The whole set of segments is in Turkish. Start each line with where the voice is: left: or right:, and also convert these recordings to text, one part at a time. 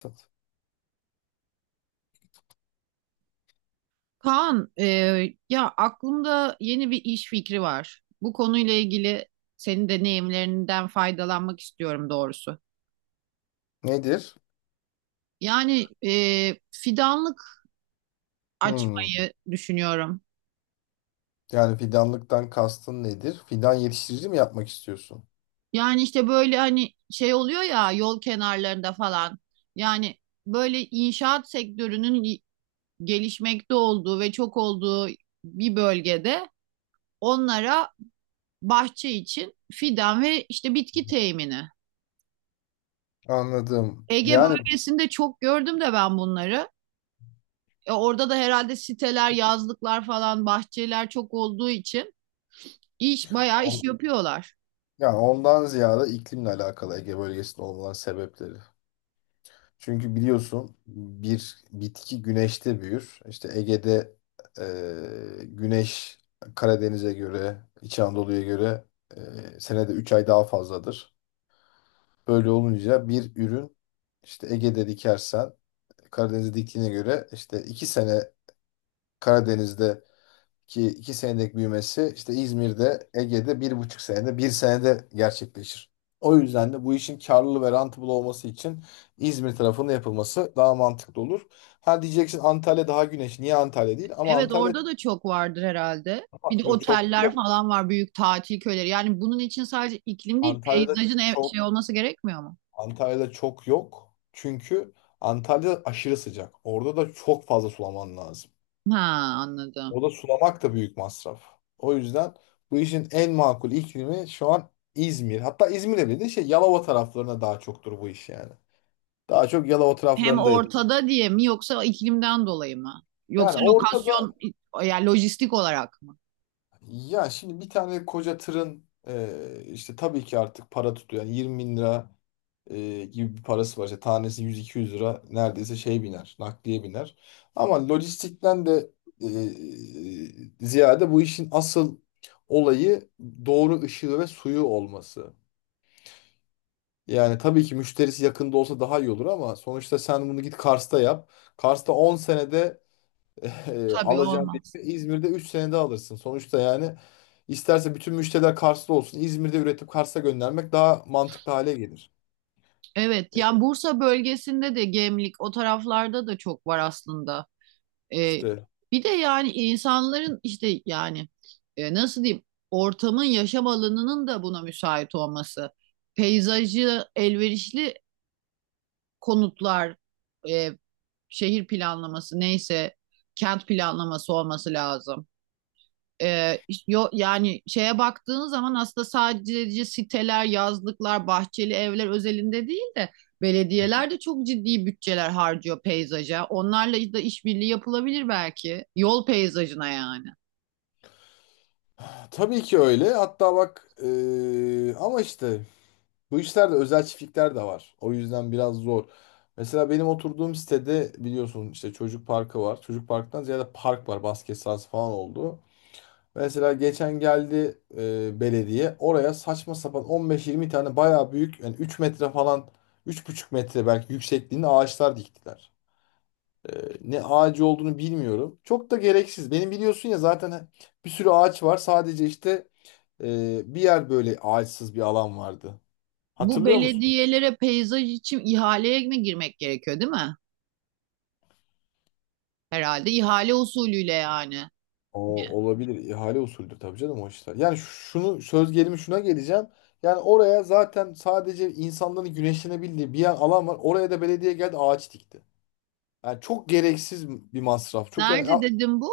left: Tat.
right: Kaan, ya aklımda yeni bir iş fikri var. Bu konuyla ilgili senin deneyimlerinden faydalanmak istiyorum doğrusu.
left: Nedir?
right: Yani fidanlık
left: Hmm.
right: açmayı düşünüyorum.
left: Yani fidanlıktan kastın nedir? Fidan yetiştirici mi yapmak istiyorsun?
right: Yani işte böyle hani şey oluyor ya yol kenarlarında falan. Yani böyle inşaat sektörünün gelişmekte olduğu ve çok olduğu bir bölgede onlara bahçe için fidan ve işte bitki temini.
left: Anladım.
right: Ege bölgesinde çok gördüm de ben bunları. Orada da herhalde siteler, yazlıklar falan, bahçeler çok olduğu için bayağı
left: On-
right: iş yapıyorlar.
left: yani ondan ziyade iklimle alakalı Ege bölgesinde olmanın sebepleri. Çünkü biliyorsun bir bitki güneşte büyür. İşte Ege'de güneş Karadeniz'e göre, İç Anadolu'ya göre senede 3 ay daha fazladır. Böyle olunca bir ürün işte Ege'de dikersen Karadeniz'e diktiğine göre işte 2 sene Karadeniz'deki iki senelik büyümesi işte İzmir'de, Ege'de bir buçuk senede, bir senede gerçekleşir. O yüzden de bu işin karlı ve rentable olması için İzmir tarafında yapılması daha mantıklı olur. Ha diyeceksin Antalya daha güneş. Niye Antalya değil?
right: Evet orada da çok vardır herhalde.
left: Ama
right: Bir de
left: yok, çok
right: oteller
left: yok.
right: falan var, büyük tatil köyleri. Yani bunun için sadece iklim değil,
left: Antalya'da
right: peyzajın
left: çok
right: şey olması gerekmiyor mu?
left: Antalya'da çok yok. Çünkü Antalya aşırı sıcak. Orada da çok fazla sulaman lazım.
right: Ha, anladım.
left: O da sulamak da büyük masraf. O yüzden bu işin en makul iklimi şu an İzmir. Hatta İzmir'e bile de şey Yalova taraflarına daha çoktur bu iş yani. Daha çok Yalova
right: Hem
left: taraflarında yapılıyor.
right: ortada diye mi yoksa iklimden dolayı mı?
left: Yani
right: Yoksa
left: orada
right: lokasyon yani lojistik olarak mı?
left: Ya şimdi bir tane koca tırın işte tabii ki artık para tutuyor. Yani 20 bin lira gibi bir parası var. İşte tanesi 100-200 lira neredeyse şey biner, nakliye biner. Ama lojistikten de ziyade bu işin asıl olayı doğru ışığı ve suyu olması. Yani tabii ki müşterisi yakında olsa daha iyi olur ama sonuçta sen bunu git Kars'ta yap. Kars'ta 10 senede
right: Tabii
left: alacağın bir
right: olmaz.
left: evi İzmir'de 3 senede alırsın. Sonuçta yani isterse bütün müşteriler Kars'ta olsun. İzmir'de üretip Kars'a göndermek daha mantıklı hale gelir.
right: Evet,
left: E,
right: yani Bursa bölgesinde de Gemlik o taraflarda da çok var aslında. Ee,
left: İşte
right: bir de yani insanların işte yani nasıl diyeyim ortamın yaşam alanının da buna müsait olması. Peyzajı elverişli konutlar, e, şehir planlaması neyse kent planlaması olması lazım. Ee, yani şeye baktığın zaman aslında sadece siteler, yazlıklar, bahçeli evler özelinde değil de
left: Hı.
right: belediyeler de çok ciddi bütçeler harcıyor peyzaja. Onlarla da işbirliği yapılabilir belki. Yol peyzajına yani.
left: Tabii ki öyle. Hatta bak ama işte bu işlerde özel çiftlikler de var. O yüzden biraz zor. Mesela benim oturduğum sitede biliyorsun işte çocuk parkı var. Çocuk parktan ziyade park var. Basket sahası falan oldu. Mesela geçen geldi belediye oraya saçma sapan 15-20 tane bayağı büyük yani 3 metre falan üç buçuk metre belki yüksekliğinde ağaçlar diktiler. E, Ne ağacı olduğunu bilmiyorum. Çok da gereksiz. Benim biliyorsun ya zaten bir sürü ağaç var. Sadece işte bir yer böyle ağaçsız bir alan vardı.
right: Bu
left: Hatırlıyor musun?
right: belediyelere peyzaj için ihaleye mi girmek gerekiyor, değil mi? Herhalde ihale usulüyle yani.
left: O olabilir. İhale usulüdür tabii canım o işler. Yani şunu söz gelimi şuna geleceğim. Yani oraya zaten sadece insanların güneşlenebildiği bir yer alan var. Oraya da belediye geldi ağaç dikti. Yani çok gereksiz bir masraf. Çok yani ya
right: Nerede dedim bu?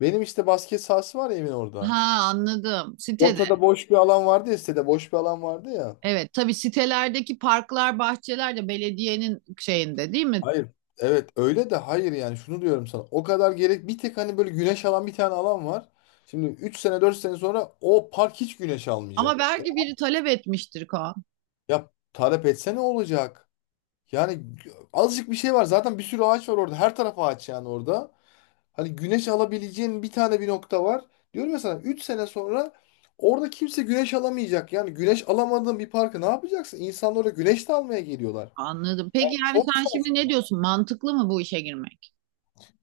left: benim işte basket sahası var ya evin orada.
right: Ha, anladım. Sitede.
left: Ortada boş bir alan vardı ya sitede boş bir alan vardı ya.
right: Evet, tabii sitelerdeki parklar, bahçeler de belediyenin şeyinde değil mi?
left: Hayır. Evet öyle de hayır yani şunu diyorum sana. O kadar gerek bir tek hani böyle güneş alan bir tane alan var. Şimdi 3 sene 4 sene sonra o park hiç güneş
right: Ama
left: almayacak.
right: belki biri talep etmiştir Kaan.
left: Ya talep etse ne olacak? Yani azıcık bir şey var. Zaten bir sürü ağaç var orada. Her taraf ağaç yani orada. Hani güneş alabileceğin bir tane bir nokta var. Diyorum ya sana 3 sene sonra orada kimse güneş alamayacak. Yani güneş alamadığın bir parkı ne yapacaksın? İnsanlar oraya güneş de almaya geliyorlar.
right: Anladım. Peki yani
left: Çok
right: sen şimdi ne
left: saçma.
right: diyorsun? Mantıklı mı bu işe girmek?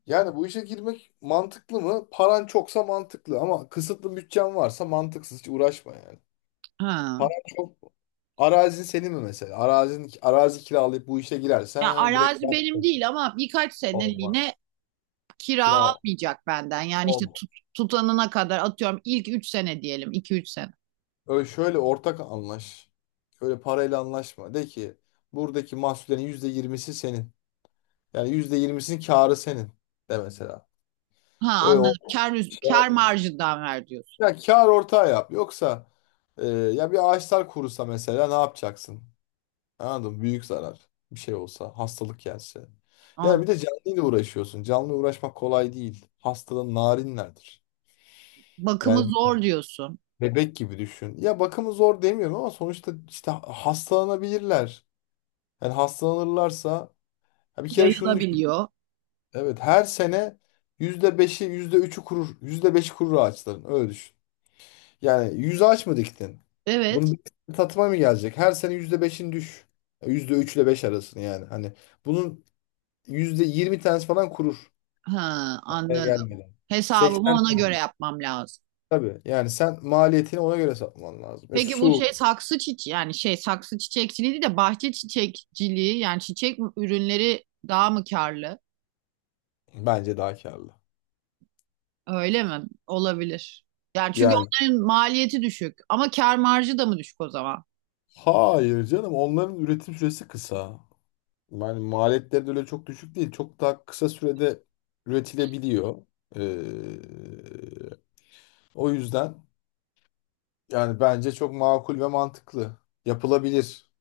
left: Yani bu işe girmek mantıklı mı? Paran çoksa mantıklı ama kısıtlı bütçen varsa mantıksız. Hiç uğraşma yani.
right: Ha.
left: Paran çok Arazin senin mi mesela? Arazi kiralayıp bu işe
right: Ya
left: girersen direkt
right: arazi
left: yap.
right: benim değil ama birkaç seneliğine
left: Olmaz.
right: kira
left: Kira
right: almayacak benden. Yani işte
left: olmaz.
right: tutanına kadar atıyorum ilk 3 sene diyelim. 2 3 sene.
left: Öyle şöyle ortak anlaş. Şöyle parayla anlaşma. De ki buradaki mahsullerin yüzde yirmisi senin. Yani yüzde yirmisinin karı senin de mesela.
right: Ha,
left: Öyle
right: anladım.
left: o
right: Kar,
left: şey
right: kar
left: yapma ya.
right: marjından ver diyorsun.
left: Ya kar ortağı yap. Yoksa ya bir ağaçlar kurusa mesela ne yapacaksın? Anladın mı? Büyük zarar. Bir şey olsa, hastalık gelse. Yani bir
right: Anladım.
left: de canlıyla uğraşıyorsun. Canlı uğraşmak kolay değil. Hastalığın narinlerdir.
right: Bakımı
left: Yani
right: zor diyorsun.
left: bebek gibi düşün. Ya bakımı zor demiyorum ama sonuçta işte hastalanabilirler. Yani hastalanırlarsa ya bir kere şunu düşün.
right: Yayılabiliyor.
left: Evet her sene yüzde beşi yüzde üçü kurur. %5'i kurur ağaçların. Öyle düşün. Yani 100 ağaç mı diktin?
right: Evet.
left: Bunun bir tatıma mı gelecek? Her sene yüzde beşin düş. %3 ile 5 arasını yani. Hani bunun %20 tanesi falan kurur.
right: Ha,
left: Oraya
right: anladım.
left: gelmeden.
right: Hesabımı
left: 80
right: ona göre
left: tane.
right: yapmam lazım.
left: Tabii. Yani sen maliyetini ona göre satman lazım. E
right: Peki bu
left: su
right: şey saksı çiçeği yani şey saksı çiçekçiliği değil de bahçe çiçekçiliği yani çiçek ürünleri daha mı karlı?
left: Bence daha karlı.
right: Öyle mi? Olabilir. Yani çünkü
left: Yani
right: onların maliyeti düşük ama kâr marjı da mı düşük o zaman?
left: hayır canım onların üretim süresi kısa. Yani maliyetleri de öyle çok düşük değil. Çok daha kısa sürede üretilebiliyor. Ee, O yüzden yani bence çok makul ve mantıklı. Yapılabilir.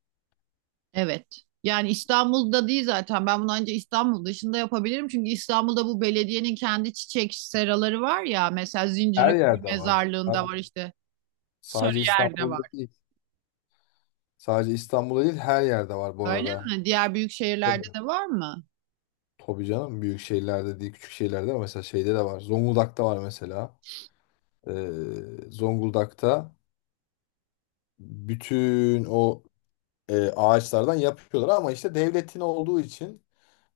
right: Evet. Yani İstanbul'da değil zaten. Ben bunu ancak İstanbul dışında yapabilirim. Çünkü İstanbul'da bu belediyenin kendi çiçek seraları var ya. Mesela
left: Her
right: Zincirlikuyu
left: yerde var.
right: Mezarlığı'nda
left: Abi,
right: var işte.
left: sadece
right: Sarıyer'de
left: İstanbul'da
right: var.
left: değil. Sadece İstanbul'da değil her yerde var bu
right: Öyle
left: arada.
right: mi? Diğer büyük şehirlerde
left: Tabii.
right: de var mı?
left: Tabii canım büyük şehirlerde değil küçük şehirlerde ama mesela şeyde de var. Zonguldak'ta var mesela. Zonguldak'ta bütün o ağaçlardan yapıyorlar ama işte devletin olduğu için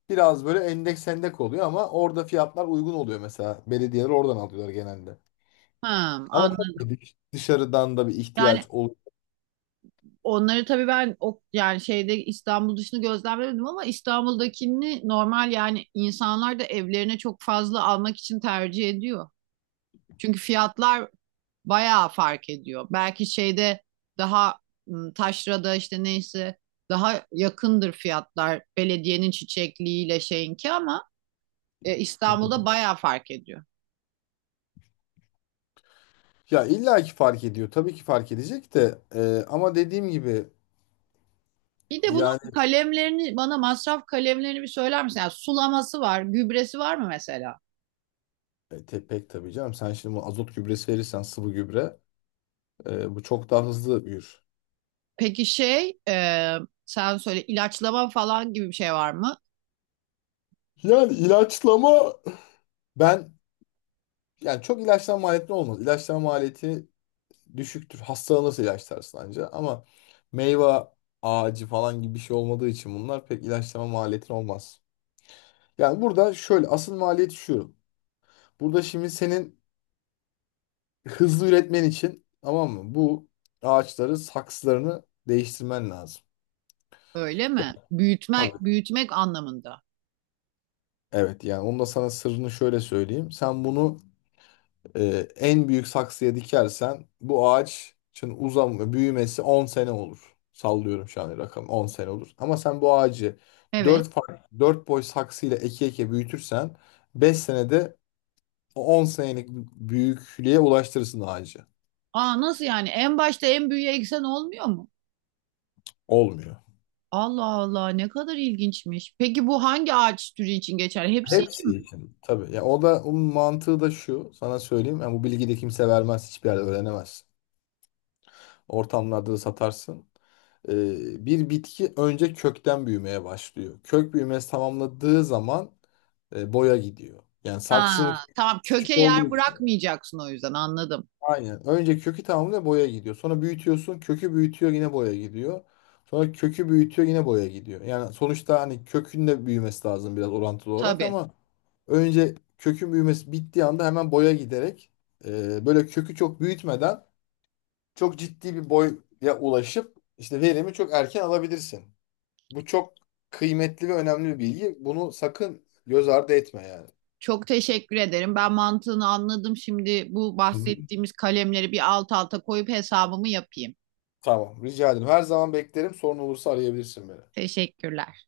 left: biraz böyle endeks oluyor ama orada fiyatlar uygun oluyor mesela. Belediyeler oradan alıyorlar genelde.
right: Ha,
left: Ama
right: anladım.
left: tabii ki dışarıdan da bir
right: Yani
left: ihtiyaç oluyor.
right: onları tabii ben o yani şeyde İstanbul dışını gözlemlemedim ama İstanbul'dakini normal yani insanlar da evlerine çok fazla almak için tercih ediyor. Çünkü fiyatlar bayağı fark ediyor. Belki şeyde daha taşrada işte neyse daha yakındır fiyatlar belediyenin çiçekliğiyle şeyinki ama İstanbul'da bayağı fark ediyor.
left: Ya illa ki fark ediyor. Tabii ki fark edecek de ama dediğim gibi
right: Bir de
left: yani
right: bunun kalemlerini bana masraf kalemlerini bir söyler misin? Yani sulaması var, gübresi var mı mesela?
left: pek tabii canım. Sen şimdi bu azot gübresi verirsen sıvı gübre bu çok daha hızlı büyür.
right: Peki şey sen söyle ilaçlama falan gibi bir şey var mı?
left: Yani ilaçlama ben yani çok ilaçlama maliyetli olmaz. İlaçlama maliyeti düşüktür. Hastalanırsa ilaçlarsın anca. Ama meyve ağacı falan gibi bir şey olmadığı için bunlar pek ilaçlama maliyetin olmaz. Yani burada şöyle asıl maliyet şu. Burada şimdi senin hızlı üretmen için tamam mı? Bu ağaçları saksılarını değiştirmen lazım.
right: Öyle
left: Ya,
right: mi?
left: tabii.
right: Büyütmek anlamında.
left: Evet yani onu da sana sırrını şöyle söyleyeyim. Sen bunu En büyük saksıya dikersen bu ağaçın uzam büyümesi 10 sene olur. Sallıyorum şu an rakam 10 sene olur. Ama sen bu ağacı
right: Evet.
left: 4 farklı 4 boy saksıyla eke eke büyütürsen 5 senede o 10 senelik büyüklüğe ulaştırırsın ağacı.
right: Aa, nasıl yani? En başta en büyüğe eksen olmuyor mu?
left: Olmuyor.
right: Allah Allah, ne kadar ilginçmiş. Peki bu hangi ağaç türü için geçer? Hepsi için mi?
left: Hepsi için. Tabii. Ya o da onun mantığı da şu. Sana söyleyeyim. Yani bu bilgiyi de kimse vermez. Hiçbir yerde öğrenemezsin. Ortamlarda da satarsın. Bir bitki önce kökten büyümeye başlıyor. Kök büyümesi tamamladığı zaman boya gidiyor. Yani
right: Ha,
left: saksının
right: tamam, köke
left: küçük olduğu
right: yer
left: için
right: bırakmayacaksın o yüzden, anladım.
left: aynen. Önce kökü tamamlıyor boya gidiyor. Sonra büyütüyorsun kökü büyütüyor yine boya gidiyor. Sonra kökü büyütüyor yine boya gidiyor. Yani sonuçta hani kökün de büyümesi lazım biraz orantılı olarak
right: Tabii.
left: ama önce kökün büyümesi bittiği anda hemen boya giderek böyle kökü çok büyütmeden çok ciddi bir boya ulaşıp işte verimi çok erken alabilirsin. Bu çok kıymetli ve önemli bir bilgi. Bunu sakın göz ardı etme yani.
right: Çok teşekkür ederim. Ben mantığını anladım. Şimdi bu
left: Hı hı.
right: bahsettiğimiz kalemleri bir alt alta koyup hesabımı yapayım.
left: Tamam, rica ederim. Her zaman beklerim. Sorun olursa arayabilirsin beni.
right: Teşekkürler.